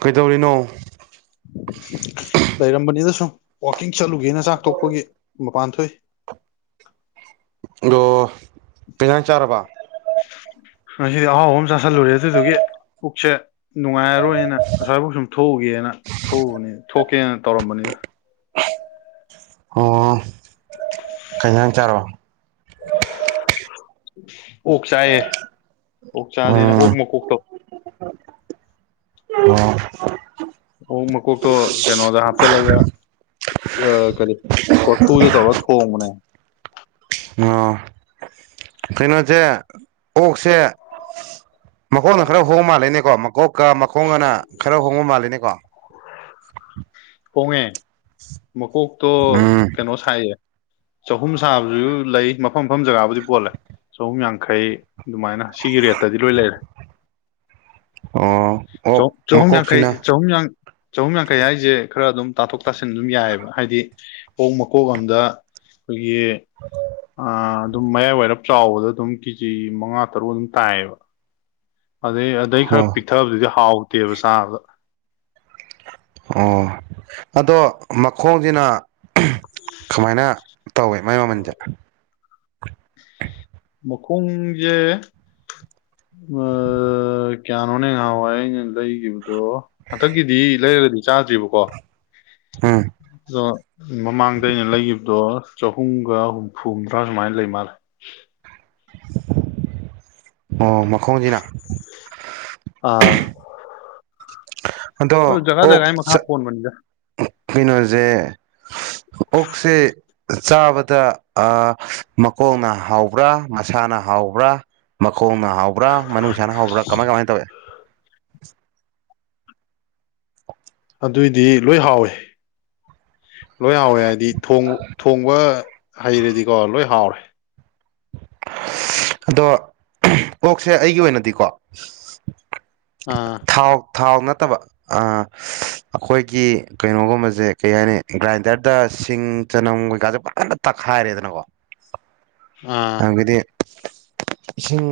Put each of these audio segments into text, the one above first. ꯀꯩꯗꯧꯔꯤꯅꯣ ꯂꯩꯔꯝꯕꯅꯤꯗ ꯁꯨꯝ ꯋꯥꯛꯀꯤꯡ ꯆꯠꯂꯨꯒꯦꯅ ꯆꯥꯛ ꯇꯣꯛꯄꯒꯤ ꯃꯄꯥꯟ ꯊꯣꯛꯏ ꯑꯗꯣ ꯀꯩꯖꯥꯡ ꯆꯥꯔꯕ ꯉꯁꯤꯗꯤ ꯑꯍꯥꯎꯕ ꯑꯝ ꯆꯥꯥꯁꯜꯂꯨꯔꯦ ꯑꯗꯨꯗꯨꯒꯤ ꯄꯨꯛꯁꯦ ꯅꯨꯡꯉꯥꯏꯔꯔꯣꯏꯅ ꯑꯁ꯭ꯋꯥꯏꯐꯥꯎ ꯁꯨꯝ ꯊꯣꯛꯎꯒꯦꯅ ꯊꯣꯛꯎꯕꯅꯤ ꯊꯣꯛꯀꯦꯅ ꯇꯧꯔꯝꯕꯅꯤꯗ ꯑꯣ ꯀꯩꯖꯥꯡ ꯆꯥꯔꯕ ꯑꯣꯛ ꯆꯥꯏꯌꯦ ꯑꯣꯛ ꯆꯥꯖꯦꯅ ꯎꯝ ꯑꯣꯛ ꯃꯀꯣꯛ ꯇꯣ [inaudible] ꯑꯣꯛ ꯃꯀꯣꯛꯇꯣ ꯀꯩꯅꯣꯗ ꯍꯥꯞꯆꯜꯂꯒ ꯑꯥ ꯀꯩꯅꯣ ꯀꯣꯔꯐꯨꯗ ꯇꯧꯔ ꯊꯣꯡꯕꯅꯦ ꯀꯩꯅꯣꯖꯦ ꯑꯣꯛꯁꯦ ꯃꯈꯣꯡꯅ ꯈꯔ ꯍꯣꯡ ꯃꯥꯜꯂꯦꯅꯦꯀꯣ ꯃꯀꯣꯛꯀ ꯃꯈꯣꯡꯒꯅ ꯈꯔ ꯍꯣꯡꯕ ꯃꯥꯜꯂꯦꯅꯦꯀꯣ [inaudible] ꯍꯣꯡꯉꯦ ꯃꯀꯣꯛꯇꯣ ꯎꯝ ꯀꯩꯅꯣ ꯁꯥꯏꯌꯦ ꯆꯍꯨꯝ ꯁꯥꯕꯗꯖꯨ ꯂꯩ ꯃꯐꯝ ꯃꯐꯝ ꯖꯒꯥꯕꯨꯗꯤ ꯄꯣꯜꯂꯦ ꯆꯍꯨꯝ ꯌꯥꯡꯈꯩ ꯗꯨꯃꯥꯏꯅ ꯁꯤꯒꯤ ꯔꯦꯠꯇꯗꯤ ꯂꯣꯏ ꯂꯩꯔꯦ ꯑꯣ ꯑꯣꯛ ꯆꯧ ꯆꯍꯨꯝ ꯌꯥꯡꯈꯩ ꯃꯀꯣꯛꯁꯤꯅ ꯆꯍꯨꯝ ꯌꯥꯡ ꯆꯍꯨꯝ ꯌꯥꯡꯈꯩ ꯍꯥꯏꯖꯦ ꯈꯔ ꯑꯗꯨꯝ ꯇꯥꯊꯣꯛ ꯇꯥꯁꯤꯟ ꯑꯗꯨꯝ ꯌꯥꯏꯑꯦꯕ ꯍꯥꯏꯗꯤ ꯑꯣꯛ ꯃꯀꯣꯛ ꯑꯝꯗ ꯑꯩꯈꯣꯏꯒꯤ ꯑꯥ ꯑꯗꯨꯝ ꯃꯌꯥꯏ ꯋꯥꯏꯔꯞ ꯆꯥꯎꯕꯗꯣ ꯗꯨꯝ ꯀꯦꯖꯤ ꯃꯉꯥ ꯇꯔꯨꯛ ꯑꯗꯨꯝ ꯇꯥꯏꯌꯦꯕ ꯑꯗꯩ ꯑꯗꯩ ꯈꯔ ꯑꯣ ꯄꯤꯛꯊꯕꯗꯨꯗꯤ ꯍꯥꯎꯇꯦꯕ ꯆꯥꯕꯗ ꯑꯣ ꯑꯗꯣ ꯃꯈꯣꯡꯖꯤꯅ ꯀꯃꯥꯏꯅ ꯇꯧꯋꯦ ꯃꯥꯏ ꯃꯃꯟꯖꯦ ꯃꯈꯣꯡꯖꯦ ꯑꯥ ꯀꯌꯥꯅꯣꯅꯦ ꯉꯍꯥꯋꯥꯏ ꯑꯩꯅ ꯂꯩꯒꯤꯕꯗꯣ ꯍꯟꯗꯛꯀꯤꯗꯤ ꯂꯩ ꯂꯩꯔꯒꯗꯤ ꯆꯥꯗ꯭ꯔꯤꯕꯀꯣ ꯎꯝ [unintelligible] ꯃꯃꯥꯡꯗ ꯑꯩꯅ ꯂꯩꯒꯤꯕꯗꯣ ꯆꯍꯨꯝꯒ ꯍꯨꯝꯐꯨ ꯍꯨꯝꯗ꯭ꯔꯥ ꯁꯨꯃꯥꯏ ꯂꯩ ꯃꯥꯜꯂꯦ ꯑꯣ ꯃꯈꯣꯡꯖꯤꯅ ꯑꯥ ꯑꯗꯣ ꯑꯗꯨ ꯖꯒꯥ ꯑꯣꯛ ꯖꯒꯥꯒꯤ ꯃꯈꯥ ꯆꯥ ꯄꯣꯟꯕꯅꯤꯗ ꯀꯩꯅꯣꯖꯦ ꯑꯣꯛꯁꯦ ꯆꯥꯕꯗ ꯑꯥ ꯃꯀꯣꯛꯅ ꯍꯥꯎꯕ꯭ꯔꯥ ꯃꯁꯥꯅ ꯍꯥꯎꯕ꯭ꯔꯥ ꯃꯛ ꯈꯣꯡꯅ ꯍꯥꯎꯕ꯭ꯔꯥ ꯃꯅꯨꯡꯁꯥꯅ ꯍꯥꯎꯕ꯭ꯔꯥ ꯀꯃꯥꯏ ꯀꯃꯥꯏ ꯇꯧꯋꯦ ꯑꯗꯨꯏꯗꯤ ꯂꯣꯏ ꯍꯥꯎꯋꯦ ꯂꯣꯏ ꯍꯥꯎꯋꯦ ꯍꯥꯏꯗꯤ ꯊꯣꯡ ꯊꯣꯡꯕ ꯍꯩꯔꯗꯤꯀꯣ ꯂꯣꯏ ꯍꯥꯎꯔꯦ ꯑꯗꯣ ꯑꯣꯛꯁꯦ ꯑꯩꯒꯤ ꯑꯣꯏꯅꯗꯤꯀꯣ ꯑꯥ ꯊꯥꯎ ꯊꯥꯎ ꯅꯠꯇꯕ ꯑ ꯑꯩꯈꯣꯏꯒꯤ ꯀꯩꯅꯣꯒꯨꯝꯕꯁꯦ ꯀꯩ ꯍꯥꯏꯅꯤ ꯒ꯭ꯔꯥꯏꯟꯗꯔꯗ ꯁꯤꯡ ꯆꯅꯝ ꯀꯩꯀꯥꯁꯦ ꯐꯖꯅ ꯇꯛꯈꯥꯏꯔꯦꯗꯅꯀꯣ ꯑꯥ ꯑꯗꯨꯗꯒꯤꯗꯤ ꯏꯁꯤꯡ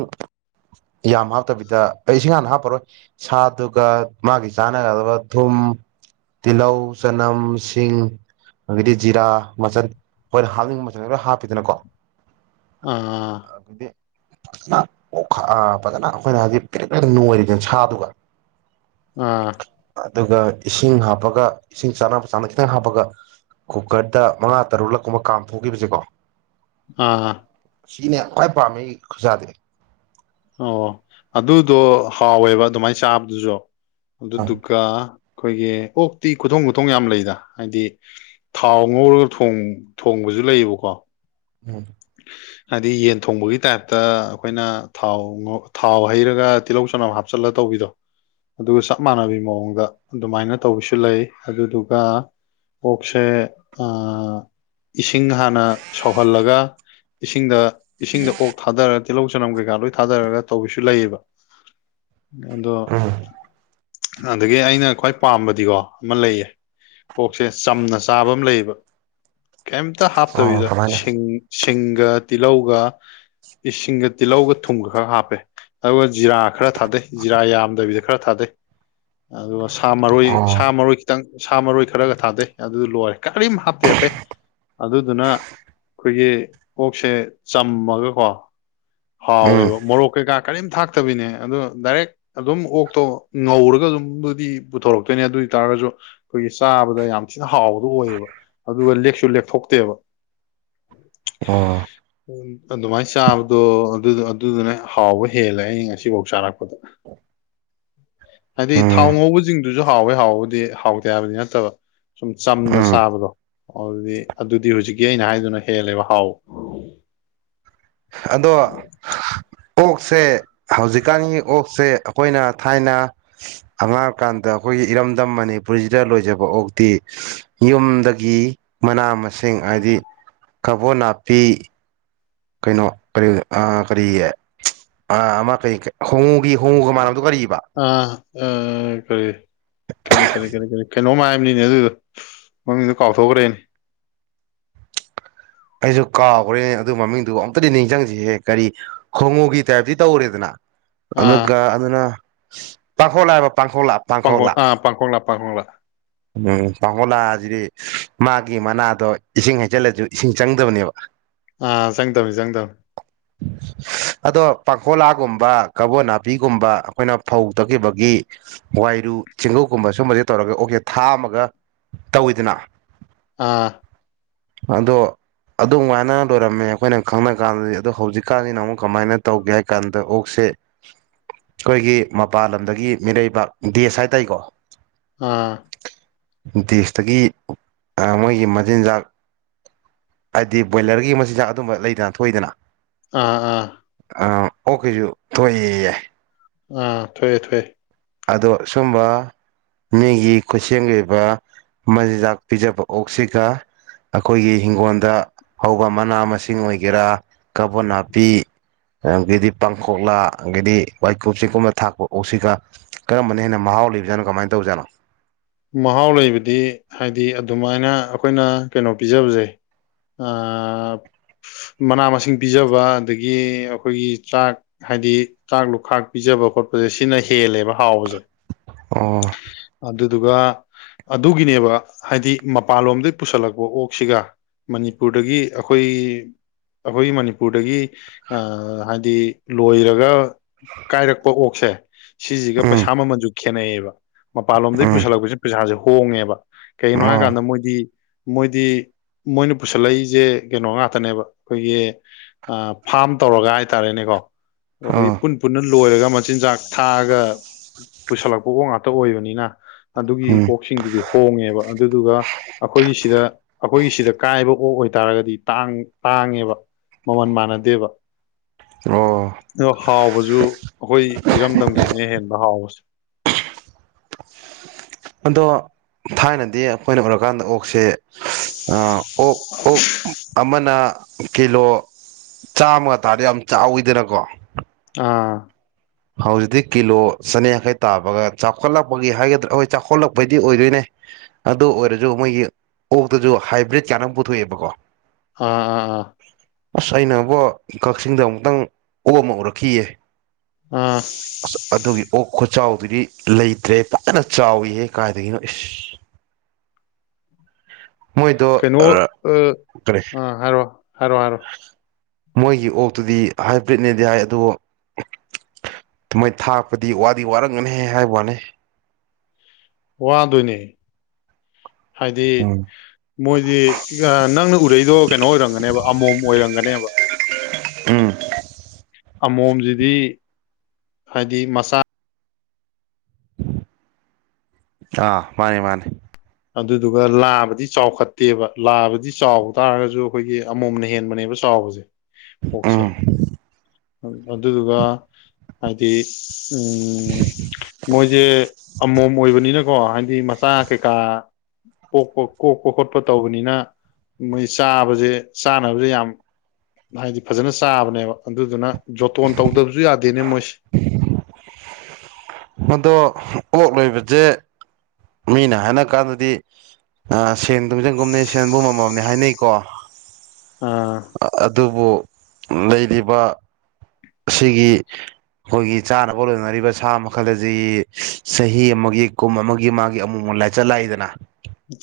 ꯌꯥꯝ ꯍꯥꯞꯇꯕꯤꯗ ꯑꯩ ꯏꯁꯤꯡ ꯍꯥꯟꯅ ꯍꯥꯞꯄꯔꯣꯏ ꯁꯥꯗꯨꯒ ꯃꯥꯒꯤ ꯆꯥꯅꯒꯗꯕ ꯊꯨꯝ ꯇꯤꯜꯍꯧ ꯆꯅꯝ ꯁꯤꯡ ꯑꯗꯩꯗꯤ ꯖꯤꯔꯥ ꯃꯆꯜ ꯑꯩꯈꯣꯏꯅ ꯍꯥꯞꯅꯤꯡꯕ ꯃꯆꯜ ꯂꯣꯏ ꯍꯥꯞꯄꯦꯗꯅꯀꯣ ꯑꯥ ꯐꯖꯅ ꯑꯣꯈꯥ ꯑ ꯐꯖꯅ ꯑꯩꯈꯣꯏꯅ ꯍꯧꯖꯤꯛ ꯄ꯭ꯔꯦꯛ ꯄ꯭ꯔꯦꯛ ꯅꯣꯏꯔꯦꯗꯅ ꯁꯥꯗꯨꯒ ꯑꯥ ꯑꯗꯨꯒ ꯏꯁꯤꯡ ꯍꯥꯞꯄꯒ ꯏꯁꯤꯡ ꯆꯥꯟꯅꯕ ꯆꯥꯡꯗ ꯈꯤꯇꯪ ꯍꯥꯞꯄꯒ ꯀꯨꯀ꯭ꯔꯗ ꯃꯉꯥ ꯇꯔꯨꯛꯂꯛ ꯀꯨꯝꯕ ꯀꯥꯝ ꯊꯣꯛꯈꯤꯕꯁꯤꯀꯣ ꯑꯥ ꯁꯤꯅꯦ ꯈ꯭ꯋꯥꯏ ꯄꯥꯝꯃꯦ ꯑꯩ ꯈꯨꯆꯥꯗꯤ ꯑꯣ ꯑꯗꯨꯗꯣ ꯍꯥꯎꯋꯦꯕ ꯑꯗꯨꯃꯥꯏꯅ ꯆꯥꯕꯗꯨꯖꯨ ꯎꯝ ꯑꯗꯨꯗꯨꯒꯥ ꯑꯩꯈꯣꯏꯒꯤ ꯑꯣꯛꯇꯤ ꯈꯨꯊꯣꯡ ꯈꯨꯊꯣꯡ ꯌꯥꯝ ꯂꯩꯗ ꯍꯥꯏꯗꯤ ꯊꯥꯎ ꯉꯧꯔꯒ ꯊꯣꯡ ꯊꯣꯡꯕ ꯖꯨ ꯂꯩꯌꯦꯕꯀꯣ ꯎꯝ ꯍꯥꯏꯗꯤ ꯌꯦꯟ ꯊꯣꯡꯕꯒꯤ ꯇꯥꯏꯞꯇ ꯑꯩꯈꯣꯏꯅ ꯊꯥꯎ ꯉꯧ ꯊꯥꯎ ꯍꯩꯔꯒ ꯇꯤꯜꯍꯧ ꯆꯅꯝ ꯍꯥꯞꯆꯜ ꯂ ꯇꯧꯕꯤꯗꯣ ꯑꯗꯨꯒ ꯆꯞ ꯃꯥꯟꯅꯕꯤ ꯃꯑꯣꯡꯗ ꯑꯗꯨꯃꯥꯏꯅ ꯇꯧꯕꯁꯨ ꯂꯩ ꯑꯗꯨꯗꯨꯒ ꯑꯣꯛꯁꯦ ꯑ ꯏꯁꯤꯡ ꯍꯥꯟꯅ ꯁꯧꯍꯜꯂꯒ ꯏꯁꯤꯡꯗ ꯏꯁꯤꯡꯗ ꯑꯣꯛ ꯊꯥꯗꯔ ꯇꯤꯜꯍꯧ ꯆꯅꯝ ꯀꯩꯀꯥ ꯂꯣꯏ ꯊꯥꯗꯔꯒ ꯇꯧꯕꯁꯨ ꯂꯩꯌꯦꯕ ꯑꯗꯣ ꯎꯝ ꯑꯗꯒꯤ ꯑꯩꯅ ꯈ꯭ꯋꯥꯏ ꯄꯥꯝꯕꯗꯤꯀꯣ ꯑꯃ ꯂꯩꯌꯦ ꯑꯣꯛꯁꯦ ꯆꯝꯅ ꯆꯥꯕ ꯑꯃ ꯂꯩꯌꯦꯕ ꯀꯩꯝꯇ ꯑꯣ ꯍꯥꯞꯇꯕꯤꯗ ꯀꯃꯥꯏꯅ ꯁꯤꯡ ꯁꯤꯡꯒ ꯇꯤꯜꯍꯧꯒ ꯏꯁꯤꯡꯒ ꯇꯤꯜꯍꯧꯒ ꯊꯨꯝꯒ ꯈꯔ ꯍꯥꯞꯄꯦ ꯑꯗꯨꯒ ꯖꯤꯔꯥ ꯈꯔ ꯊꯥꯗꯩ ꯖꯤꯔꯥ ꯌꯥꯝꯗꯕꯤꯗ ꯈꯔ ꯊꯥꯗꯩ ꯑꯗꯨꯒ ꯁꯥ ꯃꯔꯣꯏ ꯑꯣ ꯁꯥ ꯃꯔꯣꯏ ꯈꯤꯇꯪ ꯁꯥ ꯃꯔꯣꯏ ꯈꯔꯒ ꯊꯥꯗꯩ ꯑꯗꯨ ꯂꯣꯏꯔꯦ ꯀꯔꯤꯝ ꯍꯥꯞꯇꯦ ꯑꯇꯩ ꯑꯗꯨꯗꯨꯅ ꯈꯣꯏꯒꯤ ꯑꯣꯛꯁꯦ ꯆꯝꯃꯒꯀꯣ ꯎꯝ ꯍꯥꯎꯋꯦꯕ ꯃꯣꯔꯣꯛ ꯀꯩꯀꯥ ꯀꯔꯤꯝ ꯊꯥꯛꯇꯕꯤꯅꯦ ꯑꯗꯣ ꯗꯥꯏꯔꯦꯛ ꯑꯗꯨꯝ ꯑꯣꯛꯇꯣ ꯉꯧꯔꯒ ꯑꯗꯨꯝꯕꯨꯗꯤ ꯄꯨꯊꯣꯔꯛꯇꯣꯏꯅꯦ ꯑꯗꯨ ꯇꯥꯔꯒꯁꯨ ꯑꯩꯈꯣꯏꯒꯤ ꯆꯥꯕꯗ ꯌꯥꯝ ꯊꯤꯅ ꯍꯥꯎꯕꯗꯣ ꯑꯣꯏꯌꯦꯕ ꯑꯗꯨꯒ ꯂꯦꯛꯁꯨ ꯂꯦꯛꯊꯣꯛꯇꯦꯕ ꯑꯣ ꯑꯗꯨꯃꯥꯏꯟ ꯆꯥꯕ ꯑꯗꯣ ꯑꯗꯨꯗꯣ ꯑꯗꯨꯗꯨꯅ ꯍꯥꯎꯕ ꯍꯦꯜꯂꯦ ꯑꯩ ꯉꯁꯤꯐꯧ ꯆꯥꯔꯛꯄꯗ ꯍꯥꯏꯗꯤ ꯎꯝ ꯊꯥꯎ ꯉꯧꯕꯖꯤꯡꯗꯨꯁꯨ ꯍꯥꯎꯋꯦ ꯍꯥꯎꯕꯗꯤ ꯍꯥꯎꯇꯦ ꯍꯥꯏꯕꯗꯤ ꯅꯠꯇꯕ ꯁꯨꯝ ꯆꯝꯅ ꯎꯝ ꯆꯥꯕꯗꯣ ꯑꯗꯨꯗꯤ ꯑꯗꯨꯗꯤ ꯍꯧꯖꯤꯛꯀꯤ ꯑꯩꯅ ꯍꯥꯏꯗꯨꯅ ꯍꯦꯜꯂꯦꯕ ꯍꯥꯎ [inaudible] ꯑꯗꯣ ꯑꯣꯛꯁꯦ ꯍꯧꯖꯤꯛꯀꯥꯟꯒꯤ ꯑꯣꯛꯁꯦ ꯑꯩꯈꯣꯏꯅ ꯊꯥꯏꯅ ꯑꯉꯥꯡꯑꯣꯏꯔꯤꯀꯥꯟꯗ ꯑꯩꯈꯣꯏ ꯏ ꯏꯔꯝꯗꯝ ꯃꯅꯤꯄꯨꯔꯁꯤꯗ ꯂꯣꯏꯖꯕ ꯑꯣꯛꯇꯤ ꯌꯨꯝꯗꯒꯤ ꯃꯅꯥ ꯃꯁꯤꯡ ꯍꯥꯏꯗꯤ ꯀꯕꯣ ꯅꯥꯄꯤ ꯀꯩꯅꯣ ꯀꯔꯤ ꯑ ꯀꯔꯤ ꯌꯦ ꯑ ꯑꯃ ꯀꯔꯤ ꯍꯣꯡꯉꯨꯒꯤ ꯍꯣꯡꯉꯨꯒ ꯃꯥꯟꯅꯕꯗꯣ ꯀꯔꯤꯕ ꯑꯥ ꯀꯔꯤ ꯀꯔꯤ ꯀꯔꯤ ꯀꯔꯤ ꯀꯔꯤ ꯀꯩꯅꯣꯝ ꯍꯥꯏꯝꯅꯤꯅꯦ ꯑꯗꯨꯗꯣꯃꯃꯤꯡꯗꯨ ꯀꯥꯎꯊꯣꯛꯈ꯭ꯔꯦꯅꯦ INAUDIBLE ꯑꯩꯁꯨ ꯀꯥꯎꯈꯒ꯭ꯔꯦ ꯑꯗꯨ ꯃꯃꯤꯡꯗꯨ ꯑꯝꯨꯛꯇꯗꯤ ꯅꯤꯡꯖꯤꯡꯖꯤꯍꯦ ꯀꯔꯤ ꯍꯣꯡꯉꯨꯒꯤ ꯇꯥꯏꯞꯇꯤ ꯇꯧꯔꯦꯗꯅ ꯑꯥ ꯑꯗꯨꯒ ꯑꯃꯅ ꯄꯥꯡꯈꯣꯛꯂꯥ ꯍꯥꯏꯕ ꯄꯥꯡꯈꯣꯛꯂꯥ ꯄꯥꯡꯈꯣꯛꯂꯥ ꯄꯥꯡꯈꯣꯛ ꯑꯥ ꯄꯥꯡꯈꯣꯛꯂꯥ ꯄꯥꯡꯈꯣꯛꯂꯥ ꯎꯝ ꯄꯥꯡꯈꯣꯛꯂꯥꯁꯤꯗꯤ ꯃꯥꯒꯤ ꯃꯅꯥꯗꯣ ꯏꯁꯤꯡ ꯍꯩꯖꯜꯂꯖꯨ ꯏꯁꯤꯡ ꯆꯪꯗꯕꯅꯦꯕ ꯑꯥ ꯆꯪꯗꯕꯅꯤ ꯆꯪꯗꯕꯅꯤ INAUDIBLE ꯑꯗꯣ ꯄꯥꯡꯈꯣꯂꯥꯒꯨꯝꯕ ꯀꯕꯣ ꯅꯥꯄꯤꯒꯨꯝꯕ ꯑꯩꯈꯣꯏꯅ ꯐꯧ ꯇꯛꯈꯤꯕꯒꯤ ꯋꯥꯏ ꯔꯨ ꯆꯦꯡꯀꯨꯞꯀꯨꯝꯕ ꯁꯨꯝꯕꯁꯦ ꯇꯧꯔꯒ ꯑꯣꯛꯁꯦ ꯊꯥꯛ ꯑꯃꯒ ꯇꯧꯋꯤꯗꯅ ꯑꯥꯑꯥ ꯑꯗꯣ ꯑꯗꯨ ꯃꯥꯏꯅ ꯂꯣꯏꯔꯝꯃꯦ ꯑꯩꯈꯣꯏꯅ ꯈꯪꯅ ꯀꯥꯟꯗꯗꯤ ꯑꯗꯣ ꯍꯧꯖꯤꯛꯀꯥꯟꯖꯤꯅ ꯑꯃꯨꯛ ꯀꯃꯥꯏꯅ ꯇꯧꯒꯦ ꯍꯥꯏ ꯀꯥꯟꯗ ꯑꯣꯛꯁꯦ ꯑꯩꯈꯣꯏꯒꯤ ꯃꯄꯥꯟ ꯂꯝꯗꯒꯤ ꯃꯤꯔꯩꯕꯥꯛ ꯗꯦꯁ ꯍꯥꯏ ꯇꯥꯏꯀꯣ ꯑꯥ ꯗꯦꯁꯇꯒꯤ ꯑꯥ ꯃꯣꯏꯒꯤ ꯃꯆꯤꯟꯖꯥꯛ ꯍꯥꯏꯗꯤ ꯕꯣꯏꯂꯔꯒꯤ ꯃꯆꯤꯟꯖꯥꯛ ꯑꯗꯨꯝꯕ ꯂꯩꯗꯅ ꯊꯣꯛꯏꯗꯅ ꯑꯥ ꯑꯥ ꯑꯥ ꯑꯣꯛ ꯀꯤꯖꯨ ꯊꯣꯛꯑꯦ ꯌꯦ ꯑꯥ ꯊꯣꯛꯑꯦ ꯊꯣꯛꯑꯦ ꯑꯗꯣ ꯁꯨꯝꯕꯥ ꯃꯤꯒꯤ ꯈꯨꯠꯁꯦꯝꯒꯤ ꯑꯣꯢꯕ ꯃꯆꯤꯟꯖꯥꯛ ꯄꯤꯖꯕ ꯑꯣꯛꯁꯤꯒ ꯑꯩꯈꯣꯏꯒꯤ ꯍꯤꯡꯒꯣꯜꯗ ꯍꯧꯕ ꯃꯅꯥ- ꯃꯁꯤꯡ ꯑꯣꯏꯒꯦꯔꯥ ꯀꯕꯣ ꯅꯥꯄꯤ ꯑꯗꯒꯤꯗꯤ ꯄꯥꯡꯈꯣꯛꯂꯥ ꯑꯗꯒꯤꯗꯤ ꯋꯥꯏꯀꯨꯞ- ꯆꯦꯡꯀꯨꯞꯅ ꯊꯥꯛꯄ ꯑꯣꯛꯁꯤꯒ ꯀꯔꯝꯕꯅ ꯍꯦꯟꯅ ꯃꯍꯥꯎ ꯍꯥꯎꯂꯩꯕꯥ ꯖꯥꯠꯂꯣ ꯀꯃꯥꯏ ꯇꯧꯖꯥꯠꯅꯣ ꯃꯍꯥꯎ ꯂꯩꯕꯗꯤ ꯍꯥꯏꯗꯤ ꯑꯗꯨꯃꯥꯏꯅ ꯑꯩꯈꯣꯏꯅ ꯀꯩꯅꯣ ꯄꯤꯖꯕꯖꯦ ꯑꯥꯑꯥ ꯃꯅꯥ- ꯃꯁꯤꯡ ꯄꯤꯖꯕ ꯑꯗꯒꯤ ꯑꯩꯈꯣꯏꯒꯤ ꯆꯥꯛ ꯍꯥꯏꯗꯤ ꯆꯥꯛ ꯂꯨꯈꯥꯛ ꯄꯤꯖ ꯄꯤꯖꯕ-ꯈꯣꯠꯄꯖꯦ ꯁꯤꯅ ꯍꯦꯜꯂꯦꯕ ꯍꯥꯎꯕꯖꯦ ꯑꯣ ꯑꯗꯨꯗꯨꯒ ꯑꯗꯨꯒꯤꯅꯦꯕ ꯍꯥꯏꯗꯤ ꯃꯄꯥꯟꯂꯣꯝꯗꯒꯤ ꯄꯨꯁꯜꯂꯛꯄ ꯑꯣꯛꯁꯤꯒ ꯃꯅꯤꯄꯨꯔꯗꯒꯤ ꯑꯩꯈꯣꯏ ꯑꯩꯈꯣꯏꯒꯤ ꯃꯅꯤꯄꯨꯔꯗꯒꯤ ꯑꯥ ꯍꯥꯏꯗꯤ ꯂꯣꯏꯔꯒ ꯀꯥꯏꯔꯛꯄ ꯑꯣꯛꯁꯦ ꯁꯤꯖꯤꯒ ꯎꯝ ꯄꯩꯁꯥ ꯃꯃꯜꯖꯨ ꯈꯦꯠꯅꯩꯑꯦꯕ ꯃꯄꯥꯜ ꯗꯒꯤ ꯎꯝ ꯄꯨꯁꯜꯂꯛꯄꯖꯤꯅ ꯄꯩꯁꯥꯖꯦ ꯍꯣꯡꯉꯦꯕ ꯀꯩꯒꯤꯅꯣ ꯑꯣ ꯍꯥꯏꯀꯥꯟꯗ ꯃꯣꯏꯗꯤ ꯃꯣꯏꯗꯤ ꯃꯣꯏꯅ ꯄꯨꯁꯜꯂꯛꯏꯖꯦ ꯀꯩꯅꯣ ꯉꯥꯛꯇꯅꯦꯕ ꯑꯩꯈꯣꯏꯒꯤ ꯐꯥꯝ ꯇꯧꯔꯒ ꯍꯥꯏꯇꯥꯔꯦꯅꯦꯀꯣ ꯑꯩꯈꯣꯏ ꯑꯣ ꯄꯨꯟ- ꯄꯨꯟꯅ ꯂꯣꯏꯔꯒ ꯃꯆꯤꯟꯖꯥꯛ ꯊꯥꯛꯑꯒ ꯄꯨꯁꯜꯂꯛꯄ ꯑꯣꯛ ꯉꯥꯛꯇ ꯑꯣꯏꯕꯅꯤꯅ ꯑꯗꯨꯒꯤ ꯎꯝ ꯑꯣꯛꯁꯤꯡꯗꯨꯗꯤ ꯍꯣꯡꯉꯦꯕ ꯑꯗꯨꯗꯨꯒ ꯑꯩꯈꯣꯏꯒꯤ ꯁꯤꯗ ꯑꯩꯈꯣꯏꯒꯤ ꯁꯤꯗ ꯀꯥꯏꯕ ꯑꯣꯛ ꯑꯣꯏ ꯑꯣꯢ ꯇꯥꯔꯒꯗꯤ ꯇꯥꯡ- ꯇꯥꯡꯉꯦꯕ ꯃꯃꯜ ꯃꯥꯟꯅꯗꯦꯕ ꯑꯣ ꯑꯗꯣ ꯍꯥꯎꯕꯖꯨ ꯑꯩꯈꯣꯏ ꯏꯔꯝꯗꯝꯒꯤꯖꯤꯅ ꯍꯦꯟꯕ ꯍꯥꯎꯕꯁꯤ ꯑꯗꯣ ꯊꯥꯏꯅꯗꯤ ꯑꯩꯈꯣꯏꯅ ꯎꯔꯀꯥꯟꯗ ꯑꯣꯛꯁꯦ ꯑ ꯥꯑꯣꯛ ꯑꯣꯛ ꯑꯃꯅ ꯀꯤꯂꯣ ꯆꯥꯝꯃꯒ ꯇꯥꯔꯗꯤ ꯌꯥꯝ ꯆꯥꯎꯋꯤꯗꯅꯀꯣ ꯑꯥꯑꯥ ꯍꯧꯖꯤꯛꯇꯤ ꯀꯤꯂꯣ ꯆꯅꯤ ꯌꯥꯡꯈꯩ ꯇꯥꯕꯒ ꯆꯥꯎꯈꯠꯂꯛꯄꯒꯤ ꯍꯥꯏꯒꯗ꯭ꯔꯥ ꯍꯣꯏ ꯆꯥꯎꯈꯠꯂꯛꯄꯩꯗꯤ ꯑꯣꯏꯗꯣꯏꯅꯦ ꯑꯗꯨ ꯑꯣꯏꯔꯖꯨꯓ ꯃꯣꯏꯒꯤ ꯑꯣꯛꯇꯖꯨ ꯍꯥꯏꯕ꯭ꯔꯤꯠ ꯀꯥꯏꯅ ꯄꯨꯊꯣꯛꯑꯦꯕꯀꯣ ꯑꯥ ꯑꯥ ꯑꯥ ꯑꯁ ꯑꯩꯅꯕꯨ ꯀꯛꯆꯤꯡꯗ ꯑꯃꯨꯛꯇꯪ ꯑꯣꯛ ꯑꯃ ꯎꯔꯛꯈꯤꯌꯦ ꯑꯥ ꯈꯨꯆꯥꯎꯗꯨꯗꯤ ꯂꯩꯇ꯭ꯔꯦ ꯐꯖꯅ ꯆꯥꯎꯋꯤꯍꯦ ꯀꯥꯏꯗꯒꯤꯅꯣ ꯏꯁ [inaudible] ꯃꯣꯏꯗꯣ ꯀꯩꯅꯣ ꯑ ꯀꯔꯤ ꯑ ꯍꯥꯏꯔꯣ ꯍꯥꯏꯔꯣ ꯍꯥꯏꯔꯣ ꯃꯣꯏꯒꯤ ꯑꯣꯛꯇꯨꯗꯤ ꯍꯥꯏꯕ꯭ꯔꯤꯠꯅꯦꯗꯤ ꯍꯥꯏ ꯑꯗꯨꯕꯨ ꯑꯗꯨꯃꯥꯏꯅ ꯊꯥꯛꯄꯗꯤ ꯋꯥꯗꯤ ꯋꯥꯔꯝꯒꯅꯤꯍꯦ ꯍꯥꯏꯕ ꯋꯥꯅꯤ ꯋꯥꯗꯣꯏꯅꯦ ꯍꯥꯏꯗꯤ ꯎꯝ ꯃꯣꯏꯗꯤ ꯅꯪꯅ ꯎꯔꯛꯏꯗꯣ ꯀꯩꯅꯣ ꯑꯣꯏꯔꯝꯒꯅꯦꯕ ꯑꯃꯣꯝ ꯑꯣꯏꯔꯝꯒꯅꯦꯕ ꯎꯝ ꯑꯃꯣꯝꯖꯤꯗꯤ ꯍꯥꯏꯗꯤ ꯃꯆꯥ ꯑꯥ ꯃꯥꯅꯤ ꯃꯥꯅꯤ ꯑꯗꯨꯗꯨꯒ ꯂꯥꯕꯗꯤ ꯆꯥꯎꯈꯠꯇꯦꯕ ꯂꯥꯕꯗꯤ ꯆꯥꯎ ꯇꯥꯔꯒꯁꯨ ꯑꯩꯈꯣꯏꯒꯤ ꯑꯃꯣꯝꯅ ꯍꯦꯟꯕꯅꯦꯕ ꯆꯥꯎꯕꯁꯦ ꯑꯣꯛꯁꯦ ꯎꯝ ꯑꯗꯨꯗꯨꯒ ꯍꯥꯏꯗꯤ ꯎꯝ ꯃꯣꯏꯖꯦ ꯑꯃꯣꯝ ꯑꯣꯏꯕꯅꯤꯅꯀꯣ ꯍꯥꯏꯗꯤ ꯃꯆꯥ ꯀꯩꯀꯥ ꯄꯣꯛꯄ ꯀꯣꯛꯄ ꯈꯣꯠꯄ ꯇꯧꯕꯅꯤꯅ ꯃꯣꯏ ꯆꯥꯕꯁꯦ ꯆꯥꯅꯕꯁꯦ ꯌꯥꯝ ꯍꯥꯏꯗꯤ ꯐꯖꯅ ꯆꯥꯕꯅꯦꯕ ꯑꯗꯨꯗꯨꯅ ꯖꯣꯇꯣꯟ ꯇꯧꯗꯕꯁꯨ ꯌꯥꯗꯦꯅꯦ ꯃꯣꯏꯁꯤ ꯃꯗꯣ ꯑꯣꯛ ꯂꯣꯏꯕꯁꯦ ꯃꯤꯅ ꯍꯥꯏꯅ ꯀꯥꯟꯗꯗꯤ ꯁꯦꯟ ꯇꯨꯡꯖꯟꯒꯨꯝꯕꯅꯤ ꯁꯦꯟꯕꯨꯝ ꯑꯃꯃꯝꯅꯤ ꯍꯥꯏꯅꯩꯀꯣ ꯑꯥ ꯑꯗꯨꯕꯨ ꯂꯩꯔꯤꯕ ꯑꯁꯤꯒꯤ ꯑꯩꯈꯣꯏꯒꯤ ꯆꯥꯅꯕ ꯂꯣꯏꯅꯔꯤꯕ ꯁꯥ ꯃꯈꯜ ꯑꯁꯤ ꯆꯍꯤ ꯑꯃꯒꯤ ꯀꯨꯝ ꯑꯃꯒꯤ ꯃꯥꯒꯤ ꯑꯃꯨꯛ ꯂꯥꯢ ꯆꯠ ꯂꯥꯛꯏꯗꯅ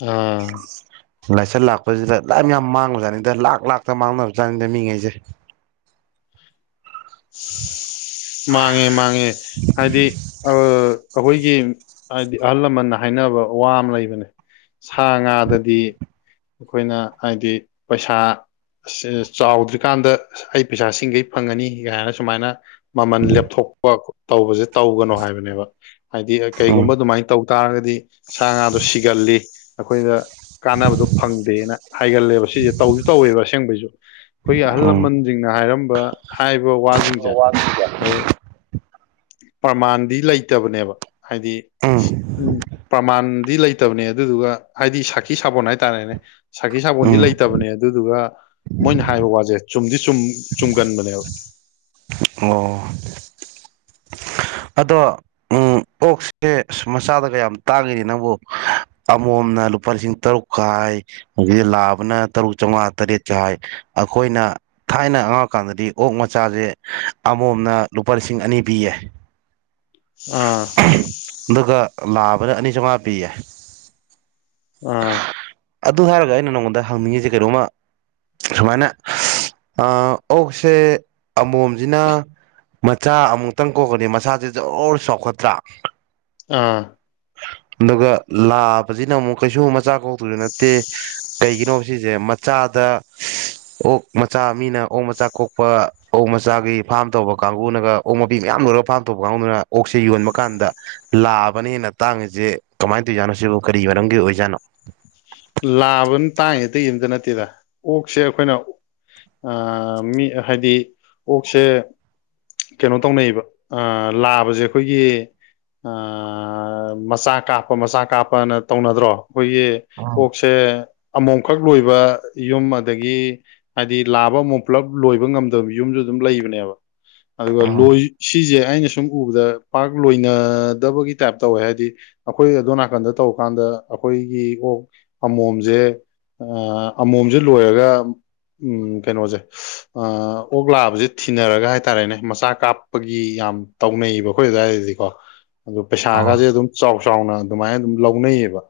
ꯑꯥ ꯂꯥꯏꯁꯠ ꯂꯥꯛꯄꯁꯤꯗ ꯂꯥꯏꯃ ꯌꯥꯝ ꯃꯥꯡꯒ꯭ꯔꯖꯥꯠꯅꯤꯗ ꯂꯥꯛ ꯂꯥꯛꯇ ꯃꯥꯡꯅꯕꯖꯥꯠꯅꯤꯗ ꯃꯤꯉꯩꯁꯦ [inaudible] [inaudible] ꯃꯥꯡꯉꯦ ꯃꯥꯡꯉꯦ ꯍꯥꯏꯗꯤ ꯑ ꯑꯈꯣꯏꯒꯤ ꯍꯥꯏꯗꯤ ꯑꯍꯜ ꯂꯃꯟꯅ ꯍꯥꯏꯅꯕ ꯋꯥ ꯑꯃ ꯂꯩꯕꯅꯦ ꯁꯥ ꯉꯥꯗꯗꯤ ꯑꯩꯈꯣꯏꯅ ꯍꯥꯏꯗꯤ ꯄꯩꯁꯥ ꯑꯁ ꯆꯥꯎꯗ꯭ꯔꯤꯀꯥꯟꯗ ꯑꯩ ꯄꯩꯁꯥ ꯁꯤꯡꯒꯩ ꯐꯪꯉꯅꯤ ꯒꯥ ꯍꯥꯏꯅ ꯁꯨꯃꯥꯏꯅ ꯃꯃꯜ ꯂꯦꯞꯊꯣꯛꯄ ꯇꯧꯕꯁꯦ ꯇꯧꯒꯅꯣ ꯍꯥꯏꯕꯅꯦꯕ ꯍꯥꯏꯗꯤ ꯎꯝ ꯀꯩꯒꯨꯝꯕ ꯑꯗꯨꯃꯥꯏꯅ ꯇꯧ ꯇꯥꯔꯒꯗꯤ ꯁꯥ ꯉꯥꯗꯣ ꯁꯤꯒꯜꯂꯤ ꯑꯩꯈꯣꯏꯗ ꯀꯥꯟꯅꯕꯗꯣ ꯐꯪꯗꯦꯅ ꯍꯥꯏꯒꯜꯂꯦꯕ ꯁꯤꯖꯦ ꯇꯧꯁꯨ ꯇꯧꯋꯦꯕ ꯑꯁꯦꯡꯕꯩꯁꯨ ꯑꯩꯈꯣꯏꯒꯤ ꯑꯍꯜ ꯎꯝ ꯂꯃꯟꯁꯤꯡꯅ ꯍꯥꯏꯔꯝꯕ ꯍꯥꯏꯕ ꯋꯥꯁꯤꯡꯁꯦ ꯑꯈꯣꯏ ꯄ꯭ꯔꯃꯥꯟꯗꯤ ꯂꯩꯇꯕꯅꯦꯕ ꯍꯥꯏꯗꯤ ꯎꯝ ꯎꯝ ꯄ꯭ꯔꯃꯥꯟ ꯗꯤ ꯂꯩꯇꯕꯅꯦ ꯑꯗꯨꯗꯨꯒ ꯍꯥꯏꯗꯤ ꯁꯥꯈꯤ ꯁꯥꯕꯣꯟ ꯍꯥꯏꯇꯥꯔꯦꯅꯦ ꯁꯈꯤ ꯁꯥꯕꯣꯟꯗꯤ ꯎꯝ ꯂꯩꯇꯕꯅꯦ ꯑꯗꯨꯗꯨꯒ ꯃꯣꯏꯅ ꯍꯥꯏꯕ ꯋꯥꯁꯦ ꯆꯨꯝꯗꯤ ꯆꯨꯝ ꯆꯨꯝꯒꯟꯕꯅꯦꯕ ꯑꯣ ꯑꯗꯣ ꯎꯝ ꯑꯣꯛꯁꯦ ꯑꯁ ꯃꯆꯥꯗ ꯀꯌꯥꯝ ꯇꯥꯡꯉꯤꯅꯤ ꯅꯪꯕꯨ ꯑꯃꯣꯝꯅ ꯂꯨꯄꯥ ꯂꯤꯁꯤꯡ ꯇꯔꯨꯛꯀ ꯍꯥꯢ ꯑꯩ ꯌꯦꯟ ꯥꯕꯅ ꯇꯔꯨꯛ ꯆꯧꯉꯥ ꯇꯔꯦꯠ ꯀ ꯍꯥꯏ ꯑꯈꯣꯏꯅ ꯊꯥꯏꯅ ꯑꯉꯥꯡ ꯑꯣꯢꯀꯥꯟꯗꯗꯤ ꯑ [unintelligible] ꯑꯣꯛ ꯃꯆꯥꯖꯦ ꯑꯃꯣꯝꯅ ꯂꯨꯄꯥ ꯂꯤꯁꯤꯡ ꯑꯅꯤ ꯄꯤꯌꯦ ꯑꯥ ꯑꯗꯨꯒ ꯂꯥꯕꯅ ꯑꯅꯤ ꯆꯧꯉꯥ ꯄꯤꯌꯦ ꯑꯥ ꯑꯗꯨ ꯍꯥꯏꯔꯒ ꯑꯩꯅ ꯅꯪꯉꯣꯟꯗ ꯍꯪꯅꯤꯡꯉꯤꯖꯦ ꯀꯩꯅꯣꯝꯃ ꯁꯨꯃꯥꯏꯅ ꯑ ꯑꯣꯛꯁꯦ ꯑꯃꯣꯝꯖꯤꯅ ꯃꯆꯥ ꯑꯃꯨꯛꯇꯪ ꯀꯣꯛꯈ꯭ꯔꯗꯤ ꯃꯆꯁꯥꯖꯦ ꯖꯣꯔ ꯔꯣ ꯆꯥꯎꯈꯠꯇ꯭ꯔ ꯑꯥ ꯑꯗꯨꯒ ꯂꯥꯕꯖꯤꯅ ꯑꯃꯨꯛ ꯀꯩꯁꯨ ꯃꯆꯥ ꯀꯣꯛꯇꯧꯖꯨ ꯅꯠꯇꯦ ꯀꯩꯒꯤꯅꯣꯕ ꯁꯤꯖꯦ ꯃꯆꯥꯗ ꯑꯣꯛ ꯃꯆꯥ ꯃꯤꯅ ꯑꯣꯛ ꯃꯆꯥ ꯀꯣꯛꯄ ꯑꯣꯛ ꯃꯆꯥꯒꯤ ꯐꯥꯔꯝ ꯇꯧꯕ ꯀꯥꯡꯕꯨꯅꯒ ꯑꯣꯛ ꯃꯄꯤ ꯃꯌꯥꯝ ꯂꯣꯏꯔꯒ ꯐꯥꯝ ꯇꯧꯕ ꯀꯥꯡꯕꯨꯗꯨꯅ ꯑꯣꯛꯁꯦ ꯌꯣꯟꯕ ꯀꯥꯟꯗ ꯂꯥꯕꯅ ꯍꯦꯟꯅ ꯇꯥꯡꯉꯤꯖꯦ ꯀꯃꯥꯏ ꯇꯧꯔꯤꯖꯥꯠꯅꯣ ꯁꯤꯕꯨ ꯀꯔꯤ ꯃꯔꯝꯒꯤ ꯑꯣꯏꯖꯥꯠꯅꯣ ꯂꯥꯕꯅ ꯇꯥꯡꯉꯤꯖꯤ ꯑꯇꯩꯒꯤ ꯑꯝꯇ ꯅꯠꯇꯦꯗ ꯑꯣꯛꯁꯦ ꯑꯩꯈꯣꯏꯅ ꯑ ꯃꯤ ꯍꯥꯏꯗꯤ ꯑꯣꯛꯁꯦ ꯀꯩꯅꯣ ꯇꯧꯅꯩꯕ ꯑ ꯂꯥꯕꯖꯦ ꯑꯩꯈꯣꯏꯒꯤ ꯑ ꯃꯆꯥ ꯀꯥꯞꯄ ꯃꯆꯥ ꯀꯥꯞꯄꯅ ꯇꯧꯅꯗ꯭ꯔꯣ ꯑꯩꯈꯣꯏꯒꯤ ꯑꯣꯛꯁꯦ [inaudible] ꯑꯃꯣꯝꯈꯛ ꯂꯣꯏꯕ ꯌꯨꯝ ꯑꯗꯒꯤ ꯍꯥꯏꯗꯤ ꯂꯥꯕ ꯑꯃꯣꯝ ꯄꯨꯂꯞ ꯂꯣꯏꯕ ꯉꯝꯗꯕ ꯌꯨꯝꯖꯨ ꯑꯗꯨꯝ ꯂꯩꯕꯅꯦꯕ ꯑꯗꯨꯒ ꯑꯧ ꯂꯣꯏ ꯁꯤꯖꯦ ꯑꯩꯅ ꯁꯨꯝ ꯎꯕꯗ ꯄꯥꯛ ꯂꯣꯏꯅꯗꯕꯒꯤ ꯇꯥꯏꯞ ꯇꯧꯋꯦ ꯍꯥꯏꯗꯤ ꯑꯩꯈꯣꯏ ꯑꯗꯣꯟ ꯅꯥꯀꯟꯗ ꯇꯧꯀꯥꯟꯗ ꯗ ꯑꯩꯈꯣꯏꯒꯤ ꯑꯣꯛ ꯑꯃꯣꯝꯖꯦ ꯑꯃꯣꯝꯖꯦ ꯂꯣꯏꯔꯒ ꯎꯝ ꯀꯩꯅꯣꯁꯦ ꯑ ꯑꯣꯛ ꯂꯥꯕꯖꯦ ꯊꯤꯅꯔꯒ ꯍꯥꯏꯇꯥꯔꯦꯅꯦ ꯃꯆꯥ ꯀꯥꯞꯄꯒꯤ ꯌꯥꯝ ꯇꯧꯅꯩꯑꯕ ꯑꯩꯈꯣꯏ ꯑꯗꯨꯋꯥꯏꯗꯗꯤꯀꯣ ꯑꯗꯣ ꯑꯧ ꯄꯩꯁꯥꯒꯖꯦ ꯑꯗꯨꯝ ꯆꯥꯎ ꯆꯥꯎꯅ ꯑꯗꯨꯃꯥꯏ ꯑꯗꯨꯝ ꯂꯧꯅꯩꯑꯕ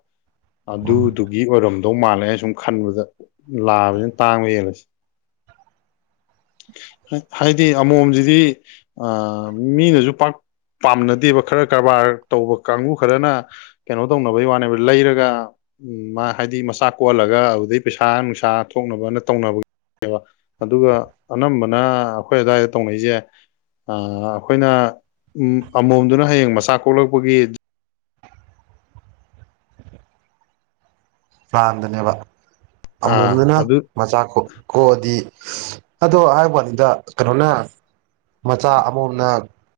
ꯑꯗꯨ ꯎꯝ ꯑꯣꯏꯔꯝꯗꯧ ꯃꯥꯜꯂꯦ ꯑꯩꯅ ꯁꯨꯝ ꯈꯟꯕꯗ ꯂꯥꯕꯖꯤꯅ ꯇꯥꯡꯕ ꯍꯦꯜꯂꯤꯖꯦ ꯍꯥꯏꯗꯤ ꯑꯃꯣꯝꯖꯤꯗꯤ ꯑ ꯃꯤꯅꯖꯨ ꯄꯥꯛ ꯄꯥꯝꯅꯗꯦꯕ ꯈꯔ ꯀꯔꯕꯥꯔ ꯇꯧꯕ ꯀꯥꯡꯕꯨ ꯈꯔꯅ ꯀꯩꯅꯣ ꯇꯧꯅꯕꯩ ꯋꯥꯅꯦꯕ ꯂꯩꯔꯒ ꯎꯝ ꯃꯥ ꯍꯥꯏꯗꯤ ꯃꯆꯥ ꯀꯣꯍꯜꯂꯒ ꯑꯗꯨꯗꯩ ꯄꯩꯁꯥ ꯅꯨꯡꯁꯥ ꯊꯣꯛꯅꯕꯅ ꯇꯧꯅꯕꯒꯤ ꯕ ꯑꯗꯨꯒ ꯑꯅꯝꯕꯅ ꯑꯩꯈꯣꯏ ꯑꯗꯥꯏꯗ ꯇꯧꯅꯩꯖꯦ ꯑ ꯑꯩꯈꯣꯏꯅ ꯎꯝ ꯑꯃꯣꯝꯗꯨꯅ ꯍꯌꯦꯡ ꯃꯆꯥ ꯀꯣꯛꯂꯛꯄꯒꯤ ꯄ꯭ꯂꯥꯟꯗꯅꯦꯕ ꯑꯥ ꯑꯃꯣꯝꯗꯨꯅ ꯑꯗꯨ ꯃꯆꯥ ꯀꯣꯛ ꯀꯣꯛꯑꯗꯤ ꯑꯗꯣ ꯍꯥꯏꯕꯋꯥꯅꯤꯗ ꯀꯩꯅꯣꯅ ꯃꯆꯥ ꯑꯃꯣꯝꯅ